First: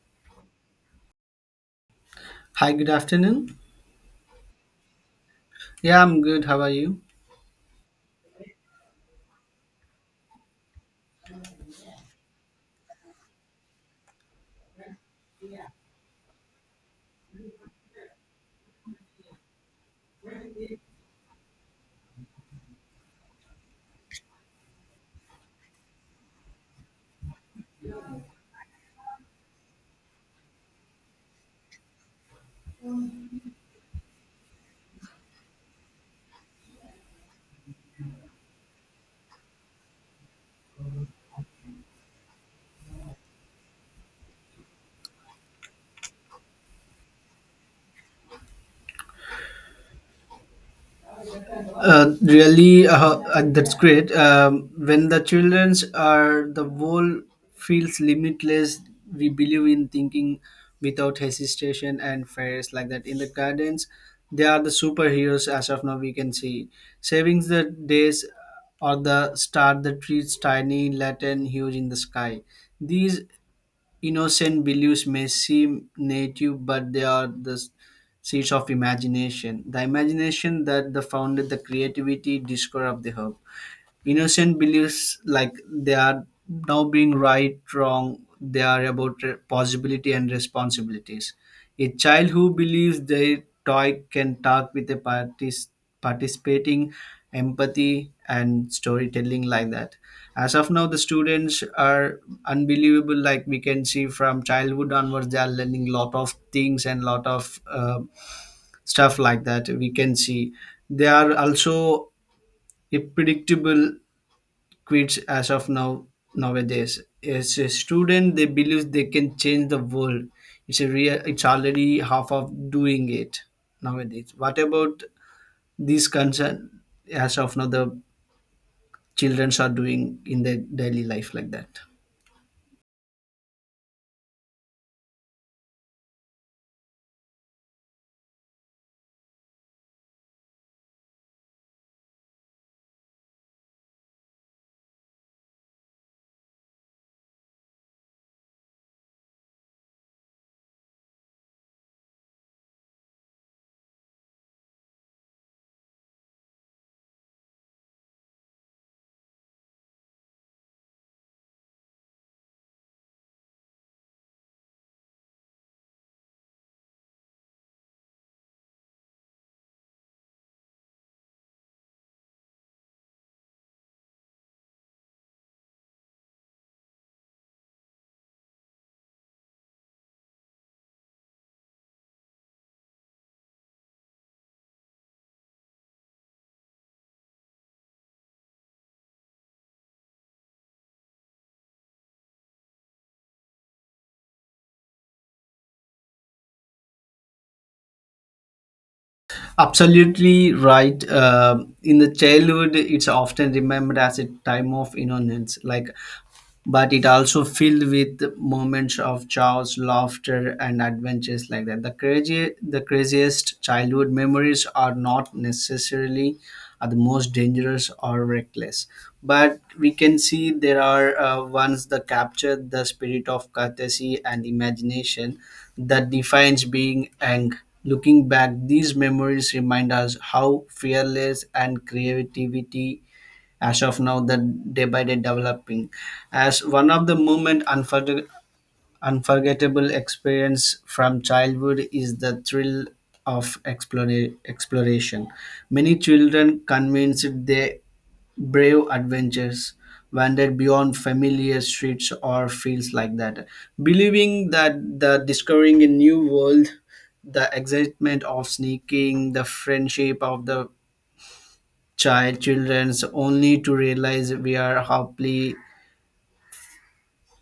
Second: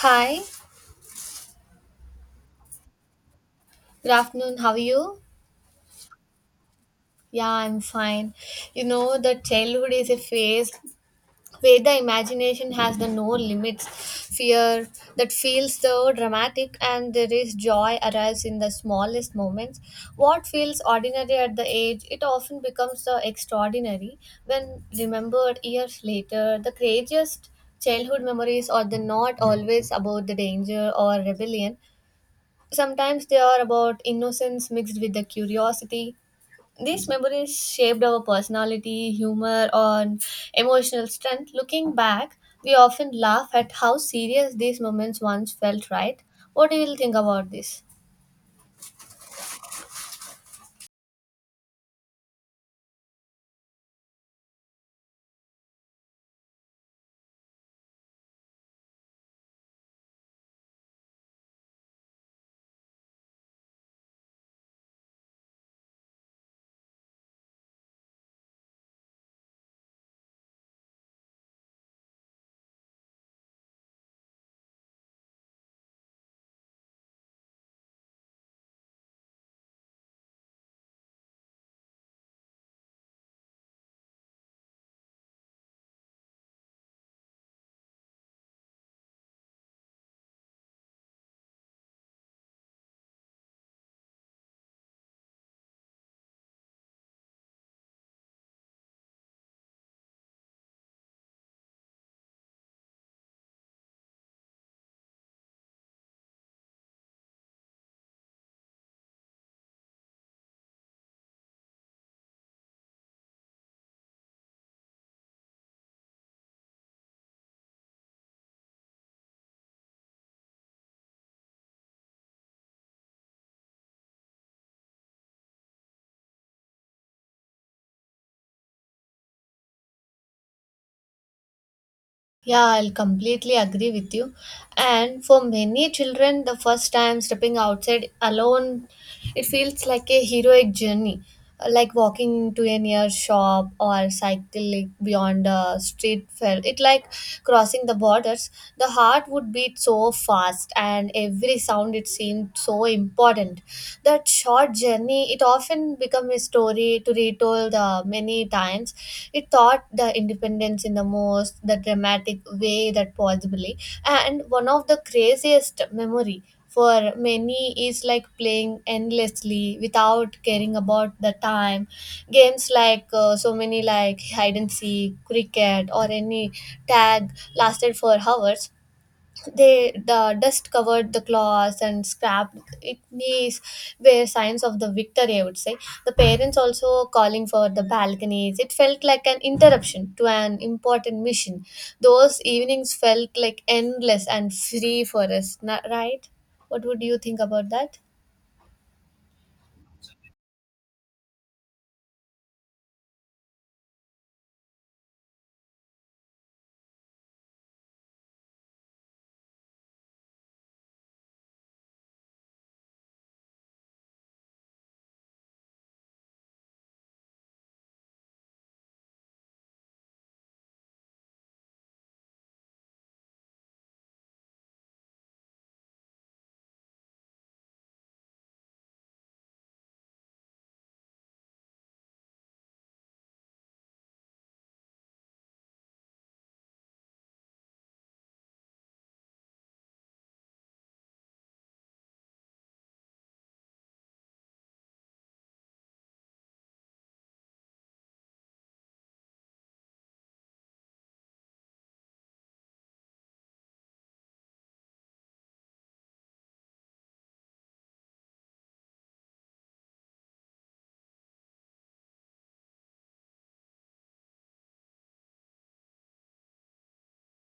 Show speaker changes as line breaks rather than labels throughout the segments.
Hi,
Hi, good afternoon.
good afternoon. How are you?
Yeah, I'm good. How are you?
Yeah, I'm fine. You know, the childhood is a phase where the imagination has the no limits. Fear that feels so dramatic and there is joy arrives in the smallest moments. What feels ordinary at the age, it often becomes the extraordinary when remembered years later. The craziest childhood memories are the not always about the danger or rebellion. Sometimes they are about innocence mixed with the curiosity. These memories shaped our personality, humor, and emotional strength. Looking back, we often laugh at how serious these moments once felt, right? What do you think about this?
That's great. When the childrens are, the world feels limitless. We believe in thinking without hesitation and fairs like that. In the gardens, they are the superheroes as of now. We can see savings the days or the star the trees tiny, latin, huge in the sky. These innocent beliefs may seem native, but they are the seeds of imagination. The imagination that the founded the creativity discovery of the herb. Innocent beliefs like they are now being right, wrong, they are about possibility and responsibilities. A child who believes their toy can talk with a participating empathy and storytelling like that. As of now, the students are unbelievable. Like we can see from childhood onwards, they are learning lot of things and lot of stuff like that. We can see they are also a predictable quits as of now nowadays. As a student, they believe they can change the world. It's a real. It's already half of doing it nowadays. What about these concern as of now the childrens are doing in their daily life like that?
Yeah, I'll completely agree with you. And for many children, the first time stepping outside alone, it feels like a heroic journey, like walking into a near shop or cycling beyond a street fair. It like crossing the borders, the heart would beat so fast and every sound it seemed so important. That short journey, it often became a story to retold many times. It taught the independence in the most, the dramatic way that possibly. And one of the craziest memory for many is like playing endlessly without caring about the time, games like so many like hide and seek, cricket, or any tag, lasted for hours. They the dust covered the cloths and scrapped igneous were signs of the victory, I would say. The parents also calling for the balconies, it felt like an interruption to an important mission. Those evenings felt like endless and free for us, right? What would you think about that?
Absolutely right. In the childhood, it's often remembered as a time of innocence, like, but it also filled with moments of chaos, laughter, and adventures like that. The craziest childhood memories are not necessarily are the most dangerous or reckless, but we can see there are ones that capture the spirit of courtesy and imagination that defines being young. Looking back, these memories remind us how fearless and creativity as of now the day by day developing as one of the moment unforgettable experience from childhood is the thrill of exploration. Many children convinced their brave adventures wandered beyond familiar streets or fields like that, believing that the discovering a new world, the excitement of sneaking the friendship of the children's, only to realize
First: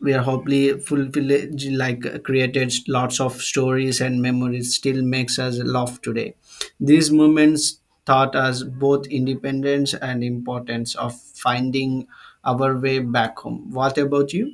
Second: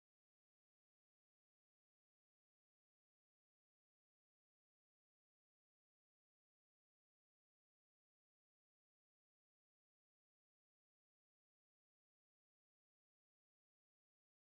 we are hopefully fulfilled, like created lots of stories and memories still makes us laugh today. These moments taught us both independence and importance of finding our way back home. What about you?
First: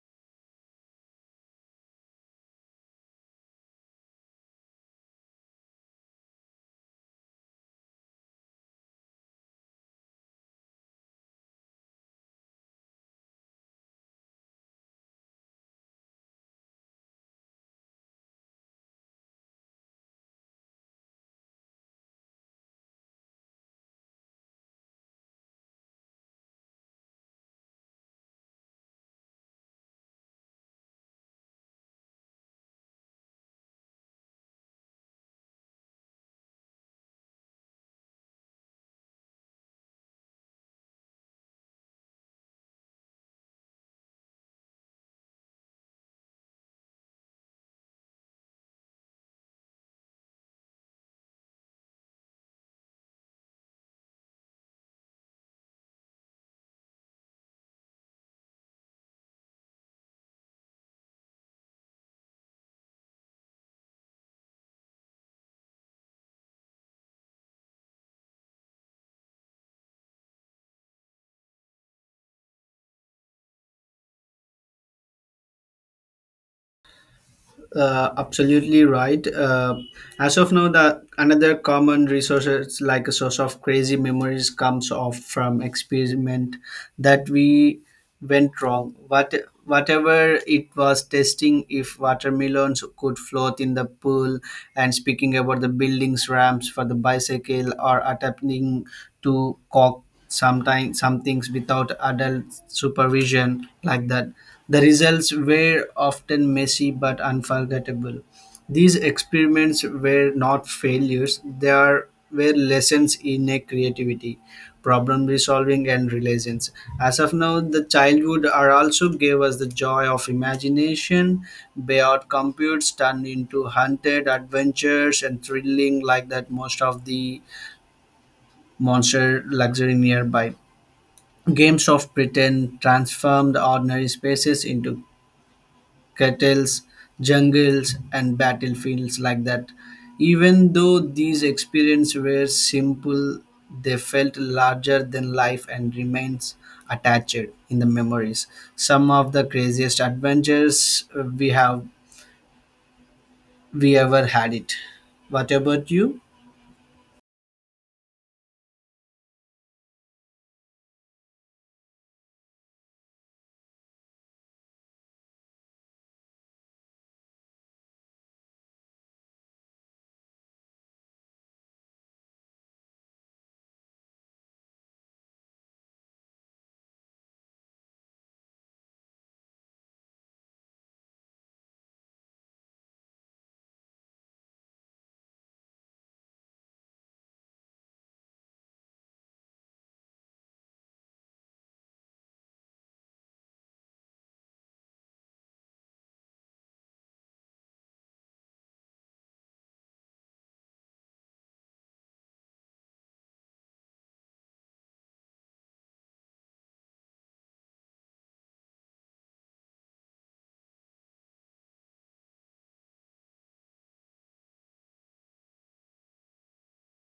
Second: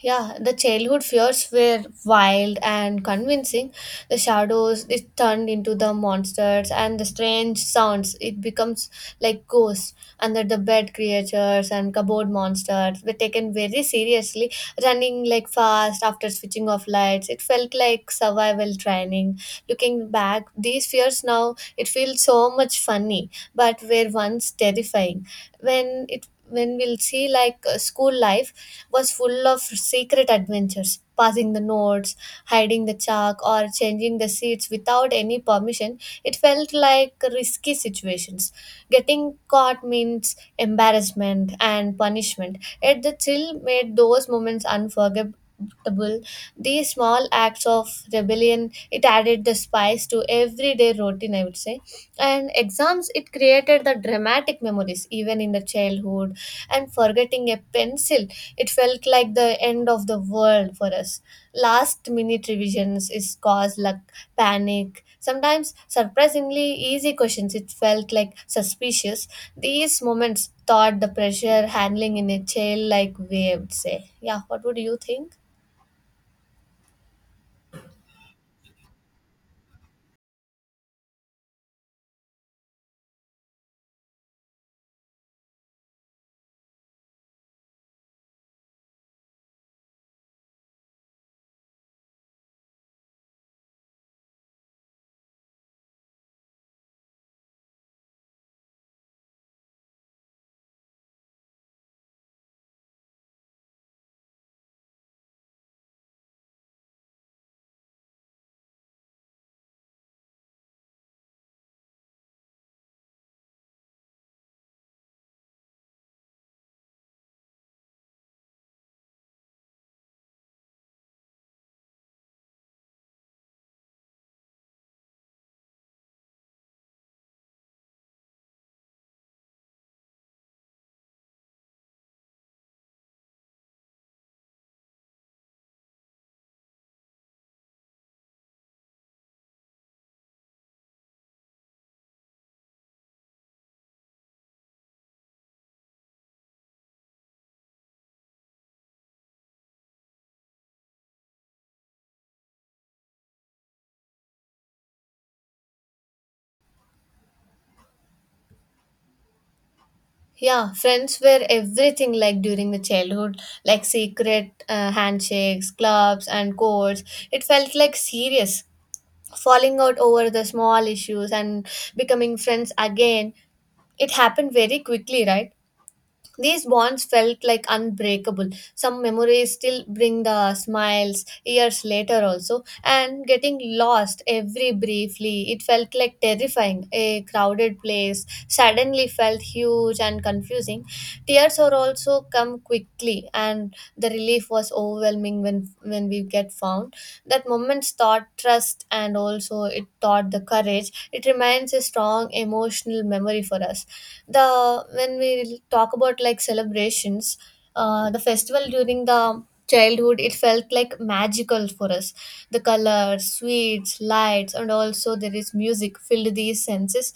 Yeah, the childhood fears were wild and convincing. The shadows it turned into the monsters and the strange sounds it becomes like ghosts under the bed, creatures and cupboard monsters were taken very seriously, running like fast after switching off lights. It felt like survival training. Looking back, these fears now it feels so much funny, but were once terrifying. When it when we'll see like school life was full of secret adventures. Passing the notes, hiding the chalk, or changing the seats without any permission, it felt like risky situations. Getting caught means embarrassment and punishment, yet the thrill made those moments unforgettable. These small acts of rebellion, it added the spice to everyday routine, I would say. And exams, it created the dramatic memories, even in the childhood. And forgetting a pencil, it felt like the end of the world for us. Last minute revisions is cause like panic. Sometimes surprisingly easy questions it felt like suspicious. These moments taught the pressure handling in a child like way, I would say. Yeah, what would you think?
Absolutely right. As of now, the another common resources like a source of crazy memories comes off from experiment that we went wrong. Whatever it was testing if watermelons could float in the pool and speaking about the buildings ramps for the bicycle or attempting to cock sometimes some things without adult supervision like that, the results were often messy but unforgettable. These experiments were not failures, were lessons in a creativity, problem resolving, and relations. As of now, the childhood are also gave us the joy of imagination beyond computes turned into hunted adventures and thrilling like that. Most of the monster luxury nearby games of Britain transformed ordinary spaces into kettles, jungles, and battlefields like that. Even though these experiences were simple, they felt larger than life and remains attached in the memories. Some of the craziest adventures we have we ever had it. What about you?
Yeah, friends were everything like during the childhood, like secret handshakes, clubs, and codes. It felt like serious. Falling out over the small issues and becoming friends again, it happened very quickly, right? These bonds felt like unbreakable. Some memories still bring the smiles years later, also. And getting lost every briefly, it felt like terrifying. A crowded place suddenly felt huge and confusing. Tears are also come quickly, and the relief was overwhelming when we get found. That moment's taught trust and also it taught the courage. It remains a strong emotional memory for us. The when we talk about like celebrations, the festival during the childhood, it felt like magical for us. The colors, sweets, lights, and also there is music filled these senses.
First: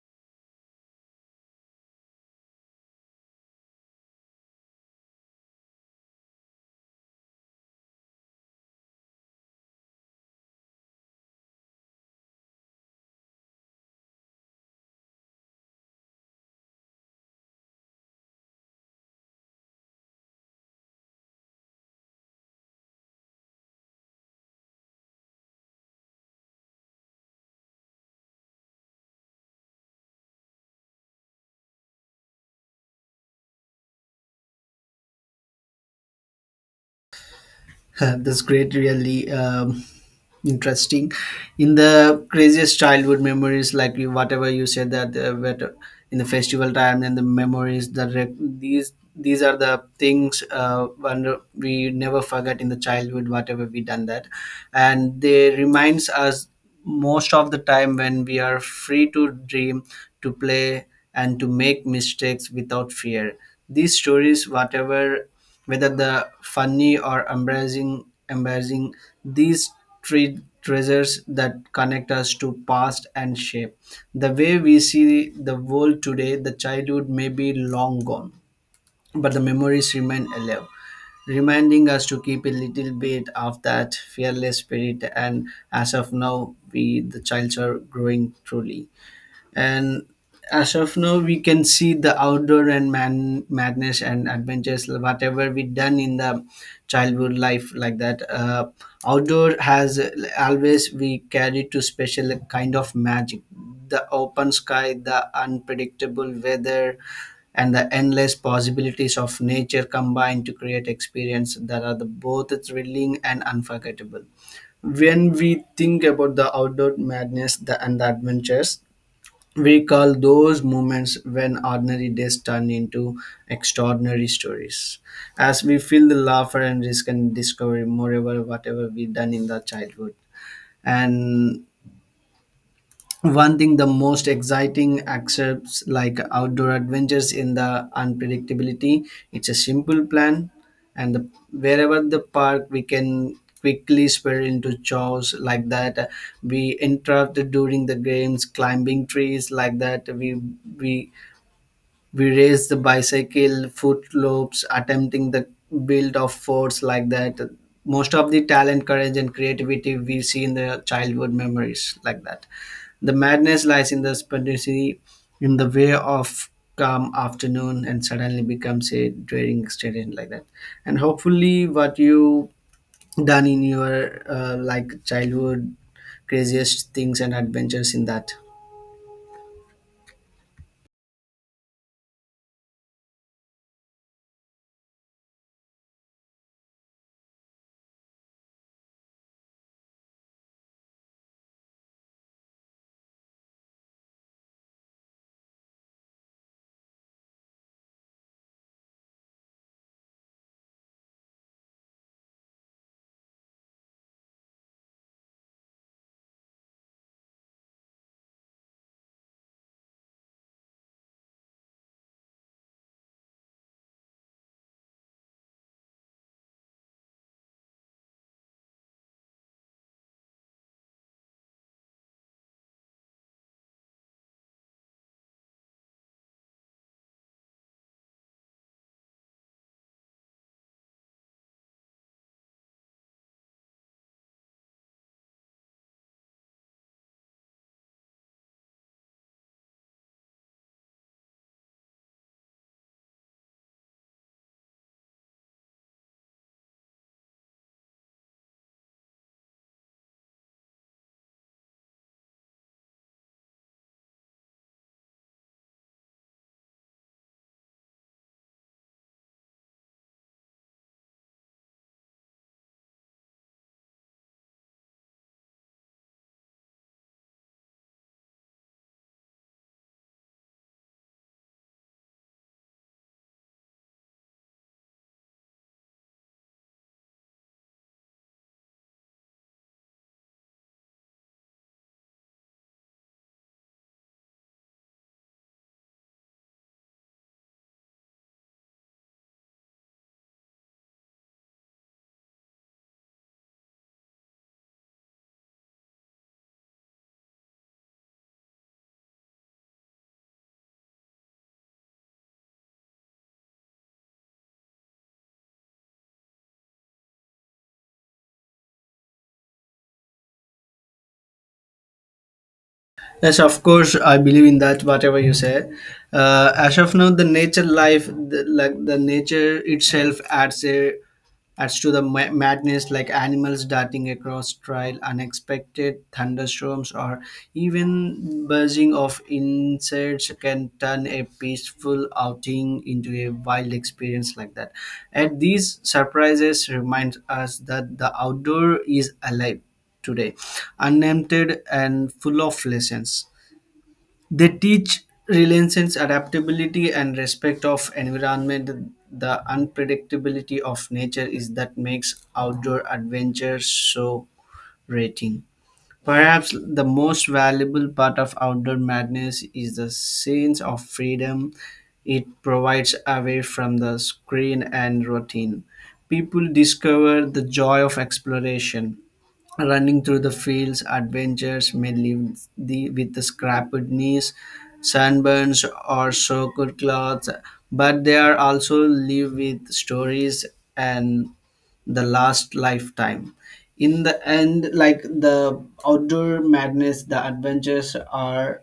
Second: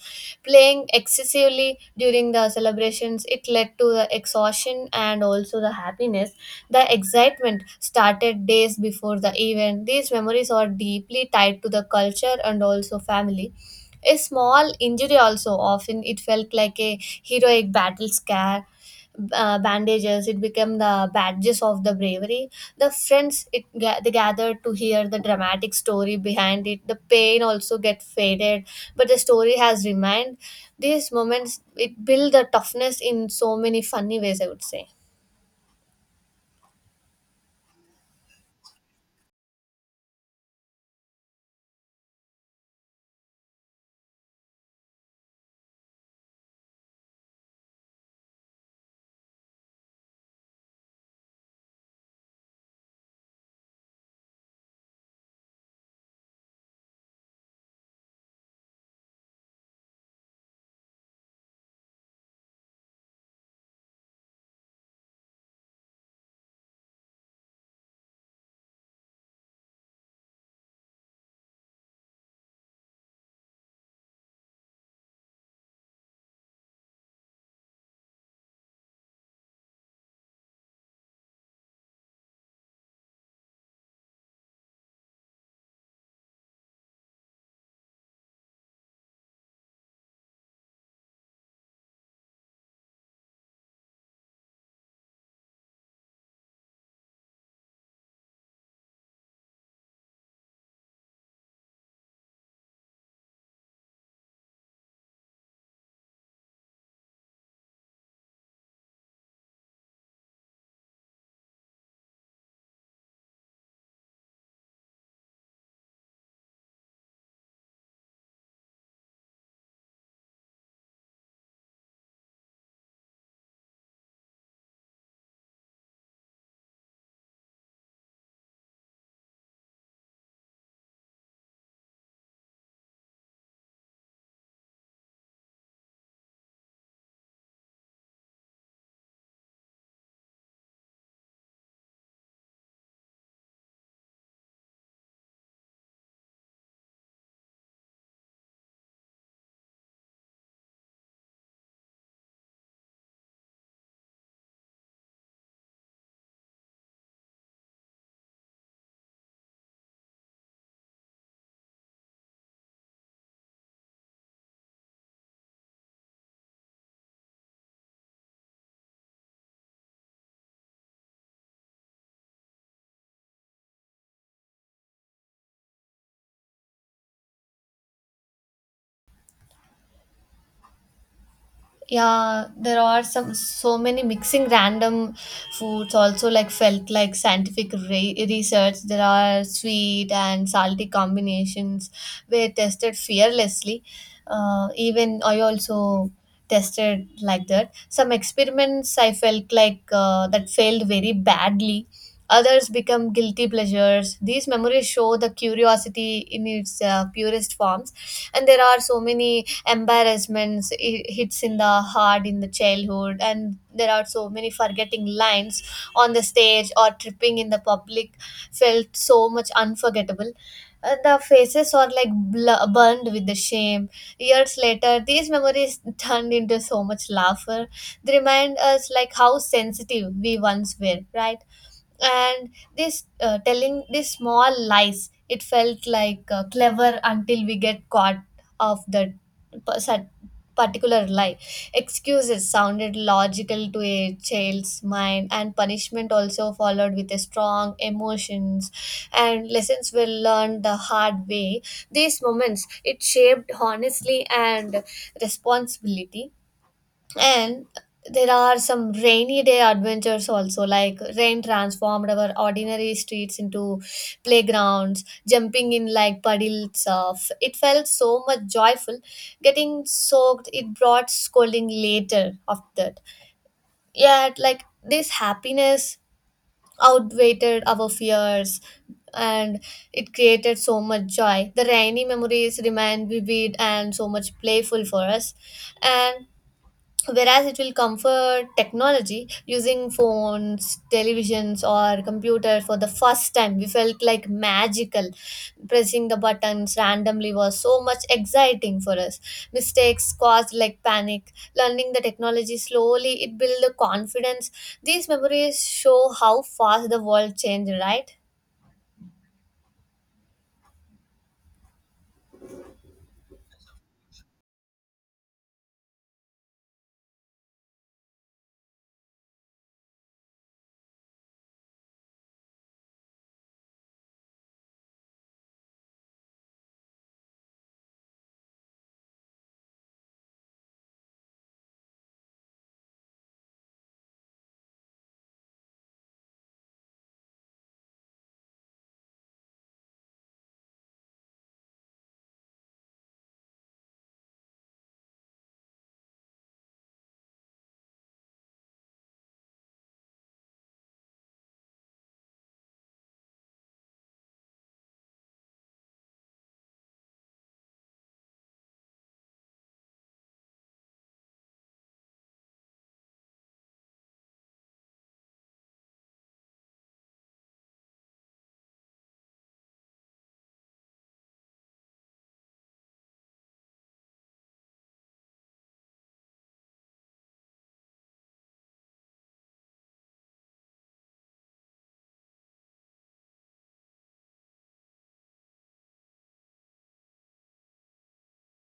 Playing excessively during the celebrations, it led to the exhaustion and also the happiness. The excitement started days before the event. These memories are deeply tied to the culture and also family. A small injury also often it felt like a heroic battle scar. Bandages it became the badges of the bravery. The friends it they gathered to hear the dramatic story behind it. The pain also get faded, but the story has remained. These moments it build the toughness in so many funny ways, I would say.
That's great, really, interesting. In the craziest childhood memories, like you, whatever you said that in the festival time and the memories that these are the things, when we never forget in the childhood whatever we done that, and they reminds us most of the time when we are free to dream, to play, and to make mistakes without fear. These stories, whatever, whether the funny or embarrassing, these treasures that connect us to past and shape the way we see the world today. The childhood may be long gone, but the memories remain alive, reminding us to keep a little bit of that fearless spirit, and as of now we the childs are growing truly. And as of now, we can see the outdoor and man madness and adventures, whatever we done in the childhood life like that. Outdoor has always we carry to special kind of magic. The open sky, the unpredictable weather, and the endless possibilities of nature combine to create experience that are the, both thrilling and unforgettable. When we think about the outdoor madness the, and the adventures, we call those moments when ordinary days turn into extraordinary stories, as we feel the laughter and risk and discovery, moreover, whatever we done in the childhood. And one thing, the most exciting excerpts like outdoor adventures in the unpredictability, it's a simple plan, and the, wherever the park, we can quickly spiral into chores like that. We interrupted during the games, climbing trees like that. We we raise the bicycle footloops attempting the build of forts like that. Most of the talent, courage, and creativity we see in the childhood memories like that. The madness lies in the spontaneity, in the way of calm afternoon and suddenly becomes a daring student like that. And hopefully what you done in your like childhood craziest things and adventures in that.
Yeah, there are some so many mixing random foods also like felt like scientific research. There are sweet and salty combinations were tested fearlessly. Even I also tested like that. Some experiments I felt like that failed very badly. Others become guilty pleasures. These memories show the curiosity in its purest forms. And there are so many embarrassments it hits in the heart in the childhood, and there are so many forgetting lines on the stage or tripping in the public felt so much unforgettable. The faces are like burned with the shame. Years later these memories turned into so much laughter. They remind us like how sensitive we once were, right? And this telling these small lies, it felt like clever until we get caught of that pers- particular lie. Excuses sounded logical to a child's mind, and punishment also followed with a strong emotions, and lessons were learned the hard way. These moments it shaped honestly and responsibility. And there are some rainy day adventures also, like rain transformed our ordinary streets into playgrounds, jumping in like puddles of. It felt so much joyful. Getting soaked, it brought scolding later after that. Yet, like this happiness outweighed our fears and it created so much joy. The rainy memories remain vivid and so much playful for us. And whereas it will come for technology, using phones, televisions, or computer for the first time, we felt like magical. Pressing the buttons randomly was so much exciting for us. Mistakes caused like panic. Learning the technology slowly, it built the confidence. These memories show how fast the world changed, right?
Yes, of course, I believe in that. Whatever you say, as of now, the nature life, the, like the nature itself, adds a adds to the madness, like animals darting across trail, unexpected thunderstorms, or even buzzing of insects can turn a peaceful outing into a wild experience like that. And these surprises remind us that the outdoor is alive today, unemptied and full of lessons. They teach resilience, adaptability, and respect of environment. The unpredictability of nature is that makes outdoor adventures so rating. Perhaps the most valuable part of outdoor madness is the sense of freedom it provides away from the screen and routine. People discover the joy of exploration. Running through the fields, adventures may leave the, with the scrappled knees, sunburns, or soaked clothes, but they are also live with stories and the last lifetime in the end, like the outdoor madness, the adventures are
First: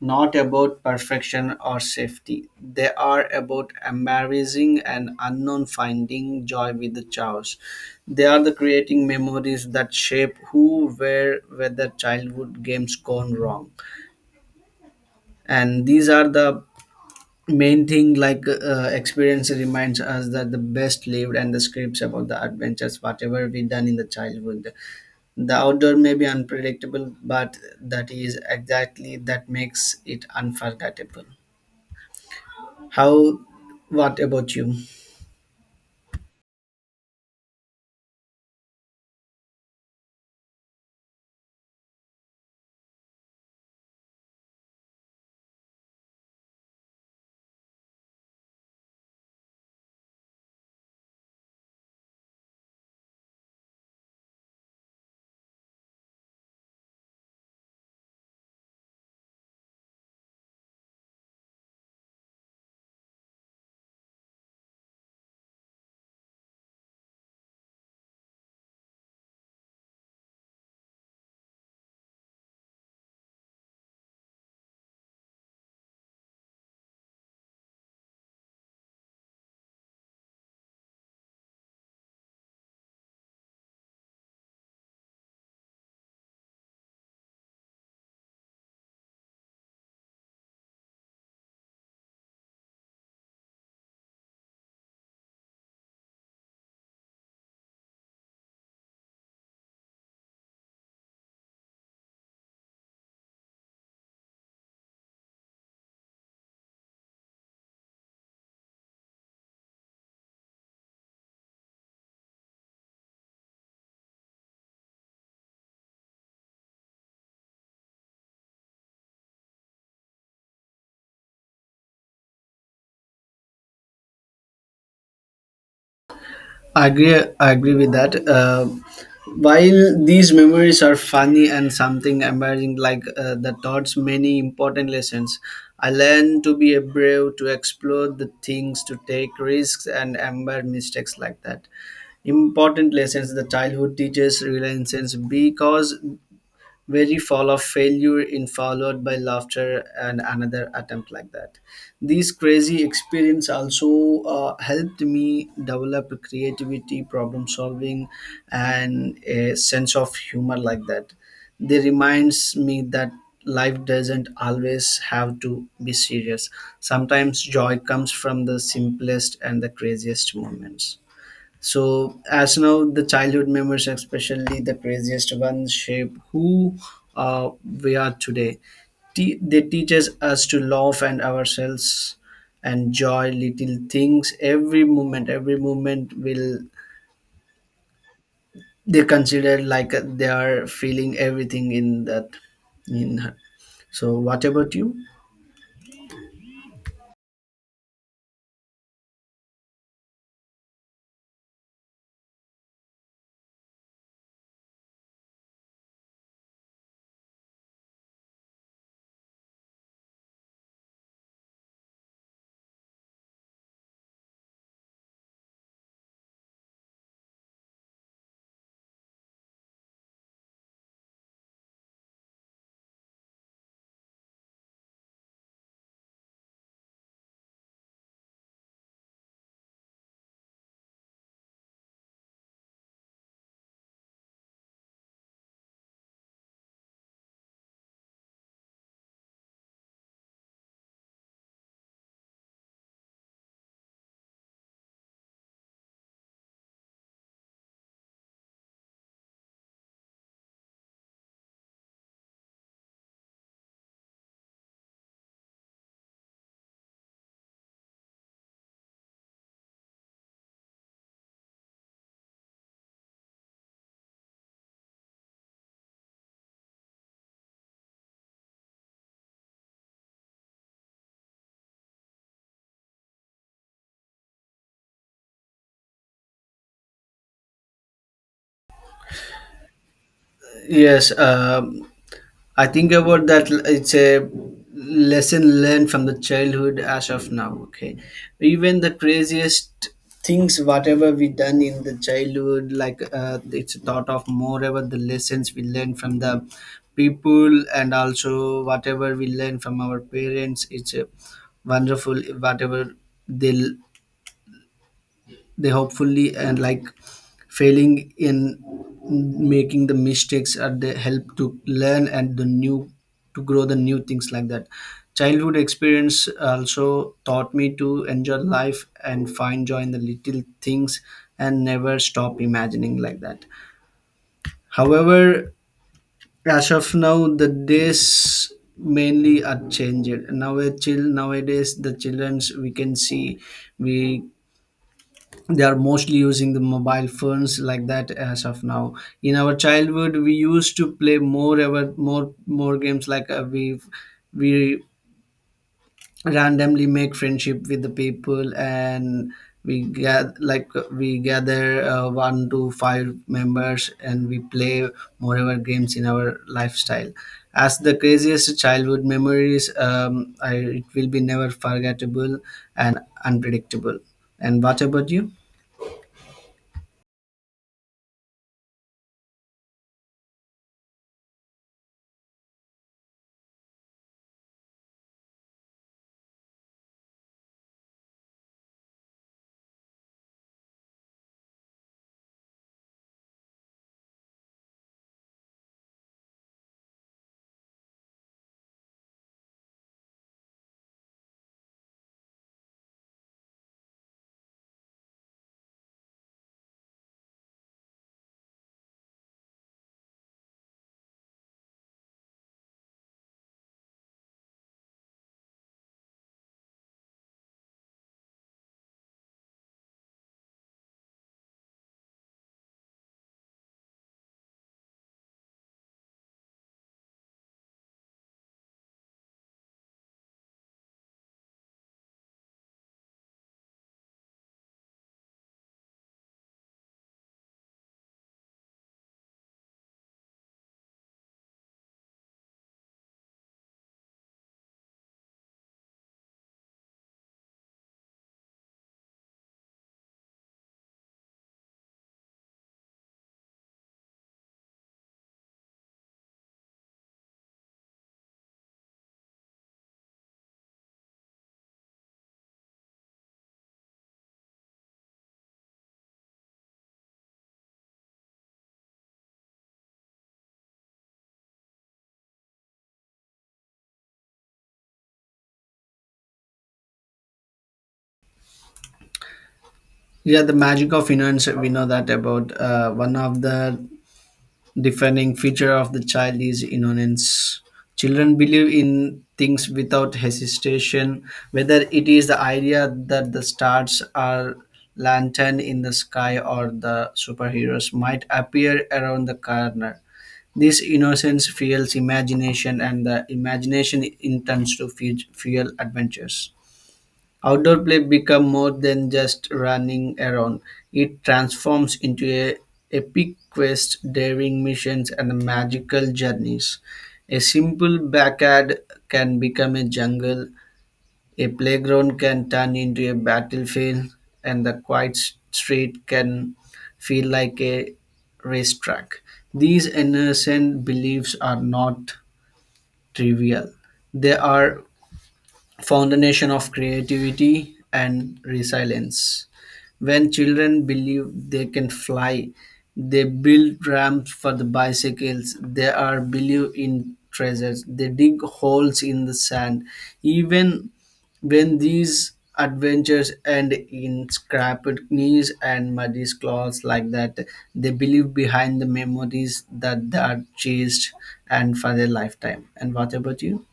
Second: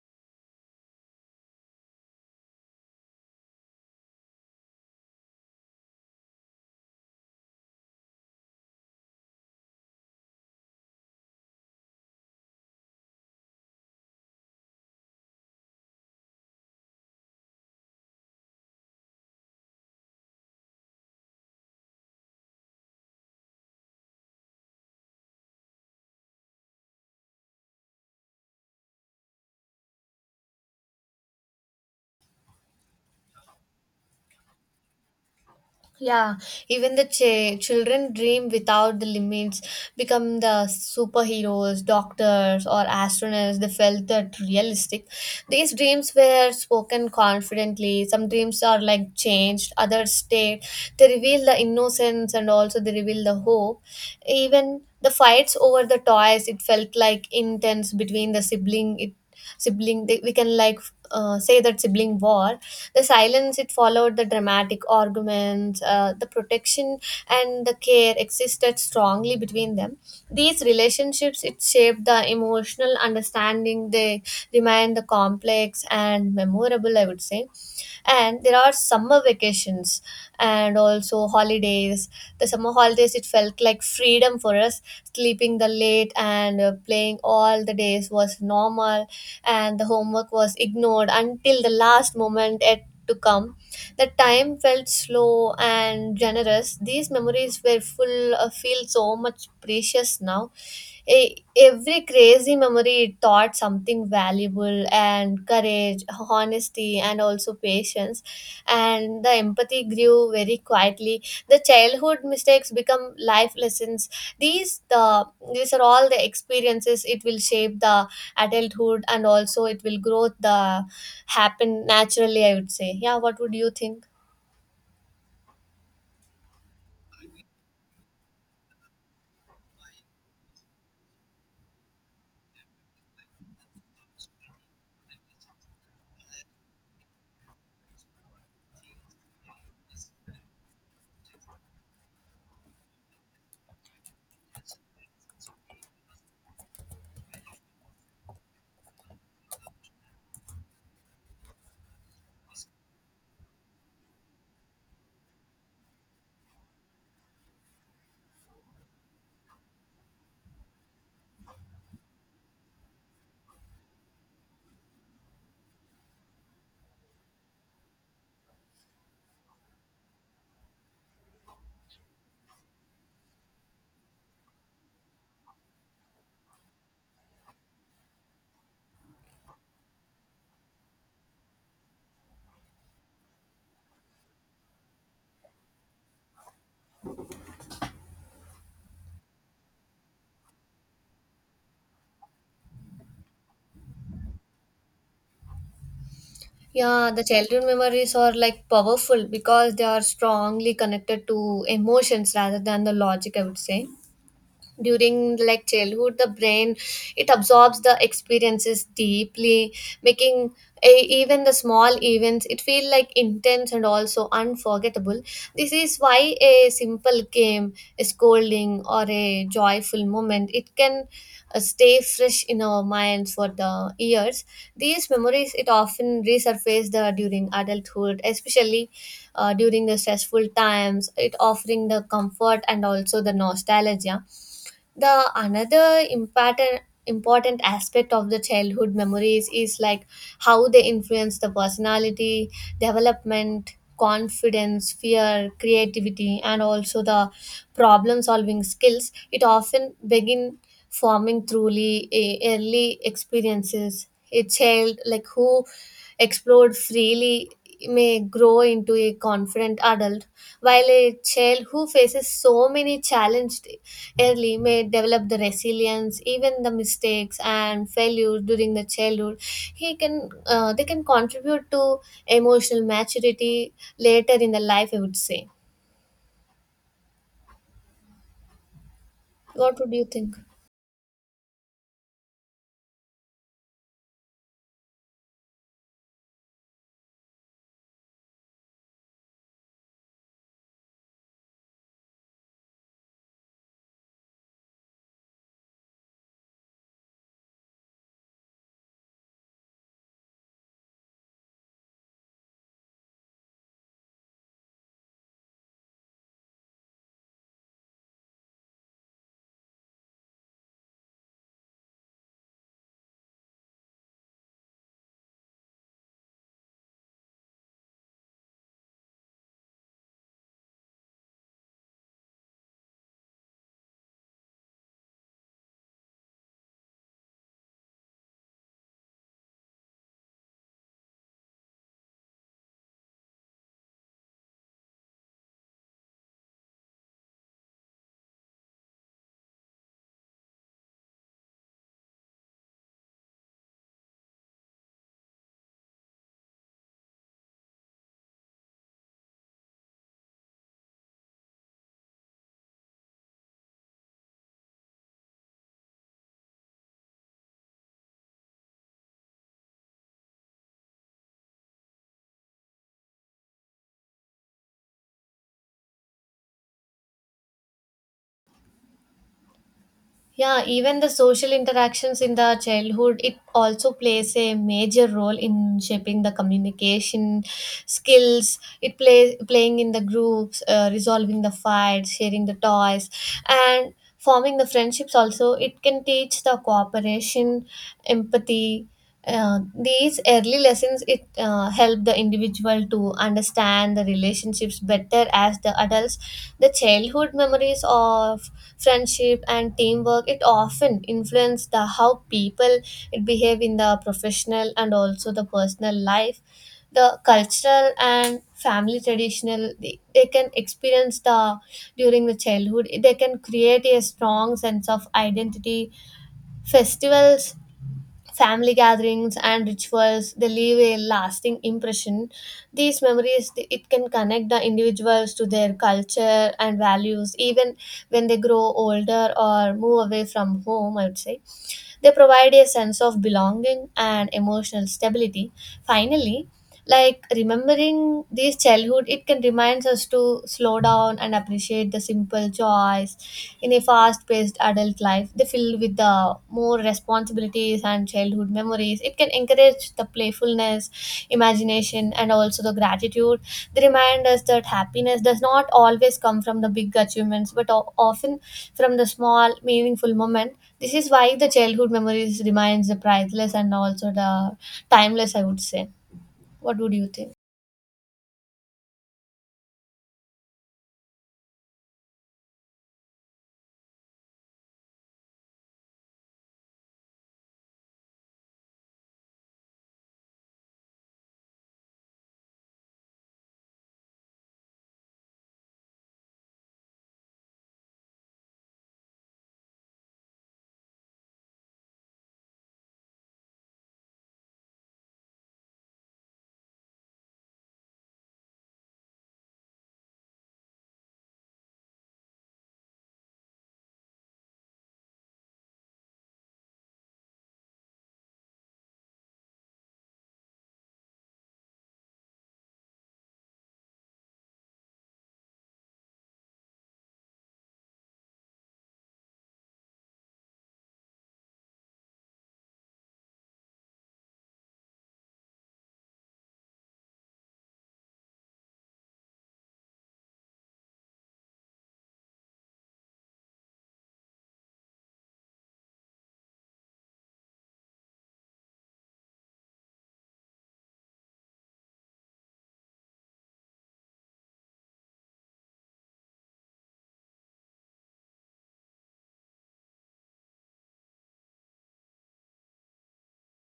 not about perfection or safety. They are about embarrassing and unknown, finding joy with the chaos. They are the creating memories that shape who, where, whether childhood games gone wrong. And these are the main thing, like, experience reminds us that the best lived and the scripts about the adventures whatever we done in the childhood. The outdoor may be unpredictable, but that is exactly that makes it unforgettable. How, what about you?
Yeah, even the children dream without the limits, become the superheroes, doctors, or astronauts. They felt that realistic. These dreams were spoken confidently. Some dreams are like changed, others stayed. They reveal the innocence and also they reveal the hope. Even the fights over the toys, it felt like intense between the sibling. It sibling they, we can like say that sibling war. The silence it followed, the dramatic arguments, the protection and the care existed strongly between them. These relationships it shaped the emotional understanding. They remain the complex and memorable, I would say. And there are summer vacations and also holidays. The summer holidays it felt like freedom for us. Sleeping the late and playing all the days was normal, and the homework was ignored until the last moment at to come. The time felt slow and generous. These memories were full, feel so much precious now. Every crazy memory it taught something valuable, and courage, honesty, and also patience and the empathy grew very quietly. The childhood mistakes become life lessons. These these are all the experiences it will shape the adulthood and also it will grow the happen naturally, I would say. Yeah, what would you think?
I agree with that. While these memories are funny and something amazing, like, the taught many important lessons, I learned to be a brave, to explore the things, to take risks, and embrace mistakes like that. Important lessons the childhood teaches reliance, because very fall of failure in followed by laughter and another attempt like that. These crazy experience also helped me develop creativity, problem solving, and a sense of humor like that. They reminds me that life doesn't always have to be serious. Sometimes joy comes from the simplest and the craziest moments. So as now the childhood memories, especially the craziest ones, shape who, uh, we are today. They teaches us to love and ourselves, enjoy little things. Every moment will they consider like they are feeling everything in that, in her. So what about you?
Yeah, the childhood memories are like powerful because they are strongly connected to emotions rather than the logic, I would say. During like childhood, the brain it absorbs the experiences deeply, making a, even the small events it feel like intense and also unforgettable. This is why a simple game, a scolding, or a joyful moment it can stay fresh in our minds for the years. These memories it often resurface the during adulthood, especially during the stressful times it offering the comfort and also the nostalgia. The another important aspect of the childhood memories is like how they influence the personality development. Confidence, fear, creativity, and also the problem solving skills it often begin forming truly early. Experiences a child like who explored freely may grow into a confident adult, while a child who faces so many challenges early may develop the resilience, even the mistakes and failures during the childhood. He can they can contribute to emotional maturity later in the life, I would say. What would you think?
Yes. I think about that. It's a lesson learned from the childhood as of now. Okay, even the craziest things, whatever we done in the childhood, like, it's thought of more about the lessons we learn from the people, and also whatever we learn from our parents. It's a wonderful whatever they they hopefully, and like failing in, making the mistakes are they help to learn and the new, to grow the new things like that. Childhood experience also taught me to enjoy life and find joy in the little things and never stop imagining like that. However, as of now the days mainly are changed now. A chill nowadays, the children's we can see, we they are mostly using the mobile phones like that as of now. In our childhood, we used to play more ever more games like, we randomly make friendship with the people, and we get like, we gather one to five members, and we play more ever games in our lifestyle. As the craziest childhood memories, it will be never forgettable and unpredictable. And what about you?
Yeah, even the social interactions in the childhood, it also plays a major role in shaping the communication skills. It plays playing in the groups, resolving the fights, sharing the toys, and forming the friendships. Also, it can teach the cooperation, empathy. These early lessons it help the individual to understand the relationships better as the adults. The childhood memories of friendship and teamwork it often influence the how people behave in the professional and also the personal life. The cultural and family traditional they can experience the during the childhood, they can create a strong sense of identity. Festivals, family gatherings, and rituals, they leave a lasting impression. These memories it can connect the individuals to their culture and values even when they grow older or move away from home, I would say. They provide a sense of belonging and emotional stability. Finally, like remembering these childhood, it can remind us to slow down and appreciate the simple joys. In a fast paced adult life they filled with the more responsibilities, and childhood memories it can encourage the playfulness, imagination, and also the gratitude. They remind us that happiness does not always come from the big achievements but often from the small meaningful moment. This is why the childhood memories remains the priceless and also the timeless, I would say. What would you think?
Yeah, the magic of innocence. We know that about, one of the defining feature of the child is innocence. Children believe in things without hesitation, whether it is the idea that the stars are lantern in the sky or the superheroes might appear around the corner. This innocence fuels imagination, and the imagination intends to fuel adventures. Outdoor play becomes more than just running around. It transforms into a epic quest, daring missions, and magical journeys. A simple backyard can become a jungle, a playground can turn into a battlefield, and the quiet street can feel like a racetrack. These innocent beliefs are not trivial. They are foundation of creativity and resilience. When children believe they can fly, they build ramps for the bicycles. They are believe in treasures. They dig holes in the sand. Even when these adventures end in scraped knees and muddy claws like that, they believe behind the memories that they are chased and for their lifetime. And what about you?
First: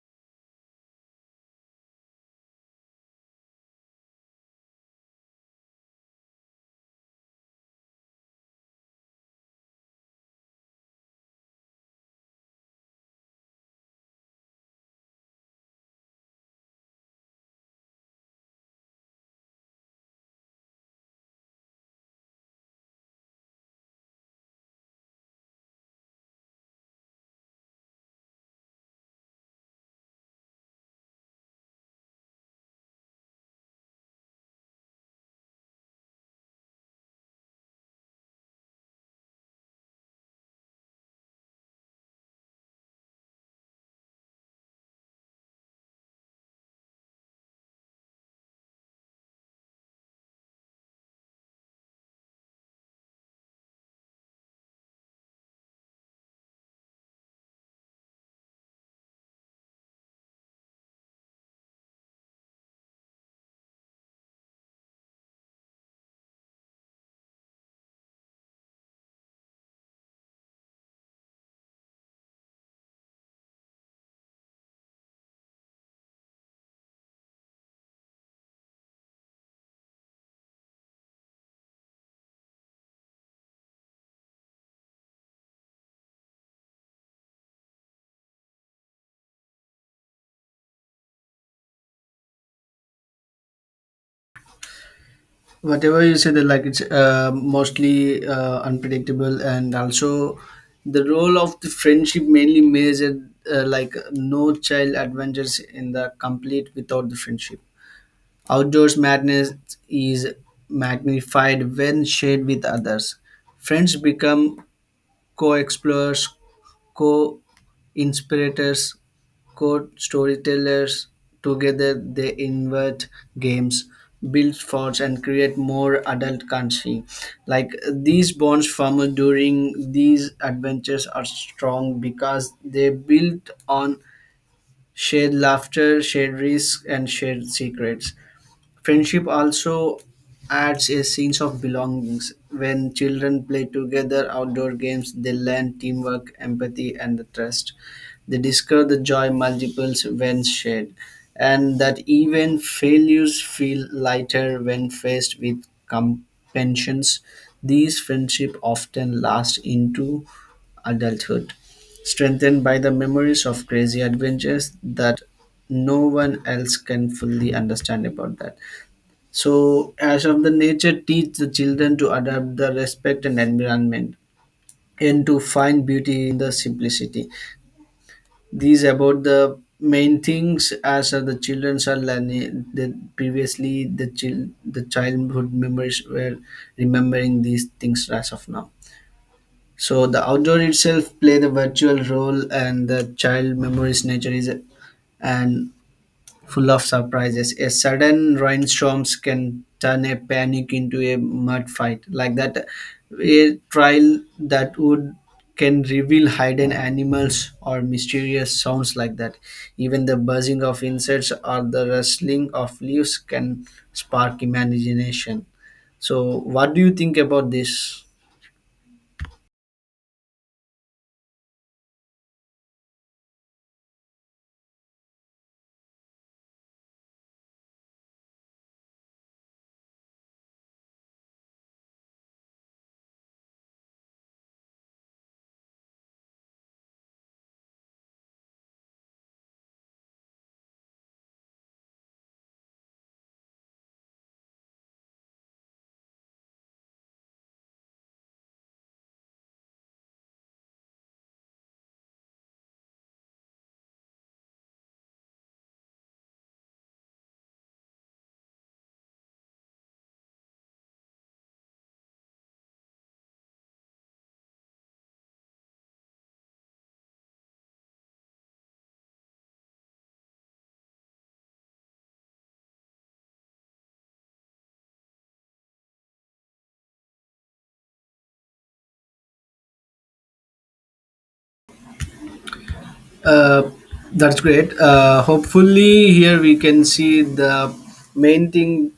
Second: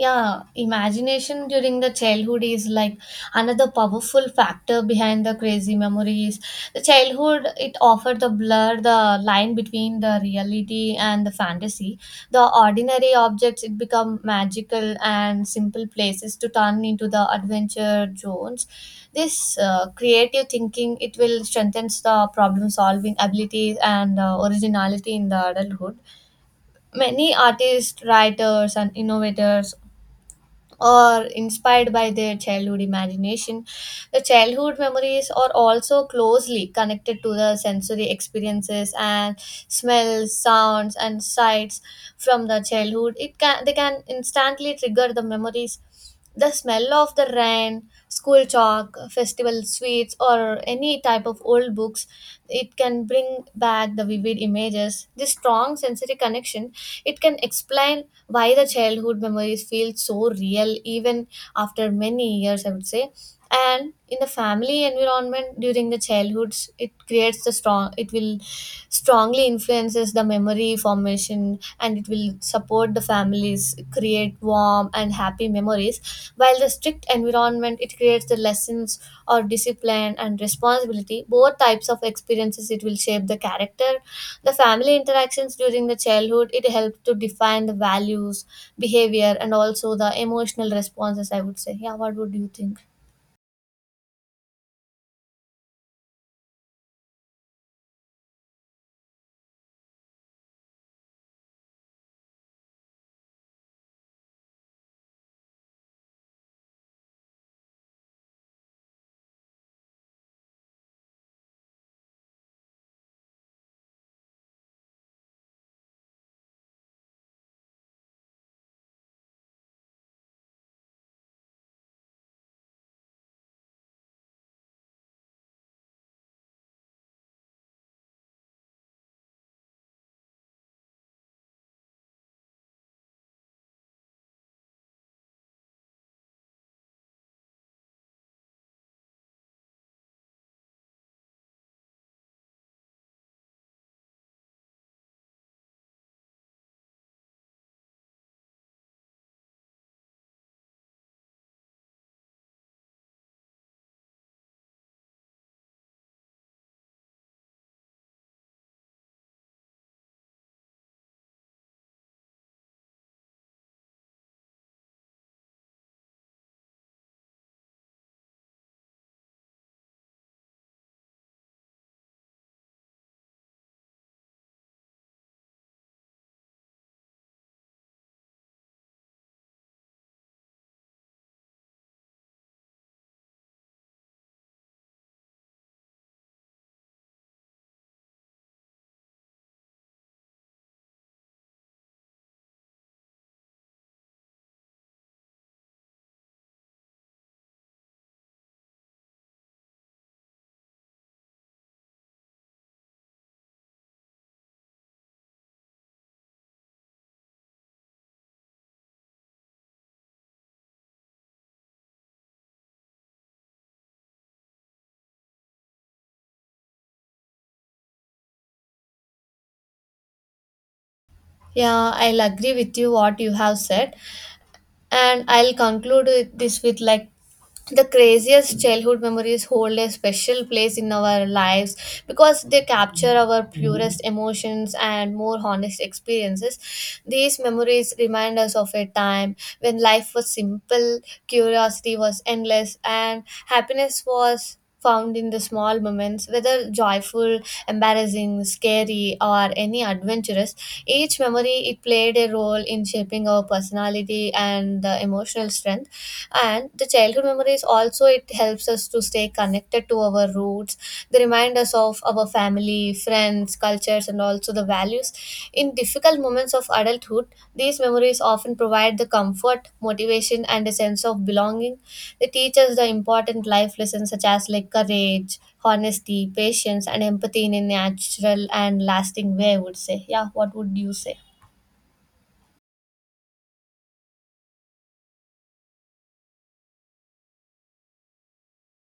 Yeah, imagination during the childhood is like another powerful factor behind the crazy memories. The childhood it offered the blur the line between the reality and the fantasy. The ordinary objects it become magical and simple places to turn into the adventure zones. This creative thinking it will strengthen the problem solving abilities and originality in the adulthood. Many artists, writers, and innovators or inspired by their childhood imagination. The childhood memories are also closely connected to the sensory experiences, and smells, sounds, and sights from the childhood. It can they can instantly trigger the memories. The smell of the rain, school chalk, festival sweets, or any type of old books, it can bring back the vivid images. This strong sensory connection, it can explain why the childhood memories feel so real even after many years, I would say. And in the family environment during the childhoods it creates the strong, it will strongly influences the memory formation, and it will support the families create warm and happy memories, while the strict environment it creates the lessons or discipline and responsibility. Both types of experiences it will shape the character. The family interactions during the childhood it helps to define the values, behavior, and also the emotional responses, I would say. Yeah, what would you think?
Whatever you say that, like, it's mostly unpredictable, and also the role of the friendship mainly measured, like no child adventures in the complete without the friendship. Outdoors madness is magnified when shared with others. Friends become co-explorers, co-inspirators, co-storytellers. Together they invent games, build forts, and create more adult country. Like these bonds formed during these adventures are strong because they built on shared laughter, shared risk, and shared secrets. Friendship also adds a sense of belongings. When children play together outdoor games, they learn teamwork, empathy, and trust. They discover the joy multiples when shared, and that even failures feel lighter when faced with compassions. These friendships often last into adulthood, strengthened by the memories of crazy adventures that no one else can fully understand about that. So, as of the nature, teach the children to adapt the respect and environment, and to find beauty in the simplicity. These about the main things as of the children are learning, that previously the child, the childhood memories were remembering these things as of now. So the outdoor itself play the virtual role, and the child memories nature is, and full of surprises. A sudden rainstorms can turn a panic into a mud fight. Like that, a trial that would can reveal hidden animals or mysterious sounds like that. Even the buzzing of insects or the rustling of leaves can spark imagination. So, what do you think about this?
Yeah, I'll agree with you what you have said, and I'll conclude with this with like the craziest childhood memories hold a special place in our lives because they capture our purest emotions and more honest experiences. These memories remind us of a time when life was simple, curiosity was endless, and happiness was found in the small moments, whether joyful, embarrassing, scary, or any adventurous. Each memory it played a role in shaping our personality and the emotional strength. And the childhood memories also it helps us to stay connected to our roots. They remind us of our family, friends, cultures, and also the values. In difficult moments of adulthood, these memories often provide the comfort, motivation, and a sense of belonging. They teach us the important life lessons such as like courage, honesty, patience, and empathy in a natural and lasting way. I would say, yeah. What would you say?
Uh, that's great. Hopefully, here we can see the main thing.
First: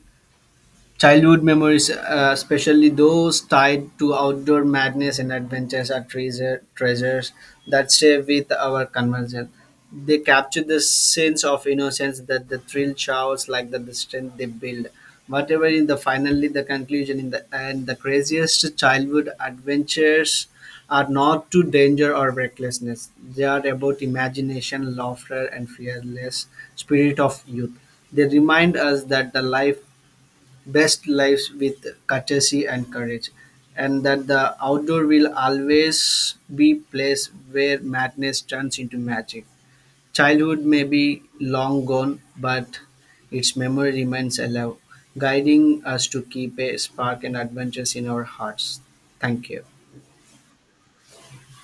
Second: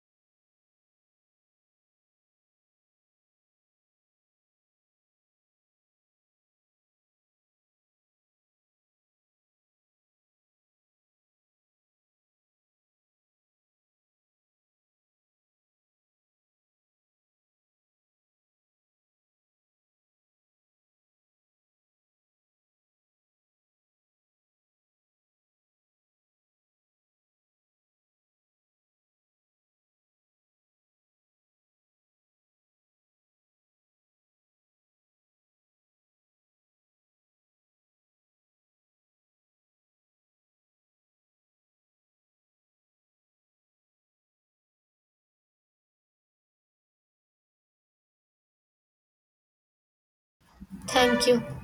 Childhood memories, especially those tied to outdoor madness and adventures, are treasures that stay with our conversion. They capture the sense of innocence, that the thrill showers, like the strength they build. Whatever in the finally the conclusion, in the end, the craziest childhood adventures are not to danger or recklessness. They are about imagination, laughter, and fearless spirit of youth. They remind us that the life best lives with courtesy and courage, and that the outdoor will always be place where madness turns into magic. Childhood may be long gone, but its memory remains alive, guiding us to keep a spark and adventures in our hearts. Thank you.
Thank you.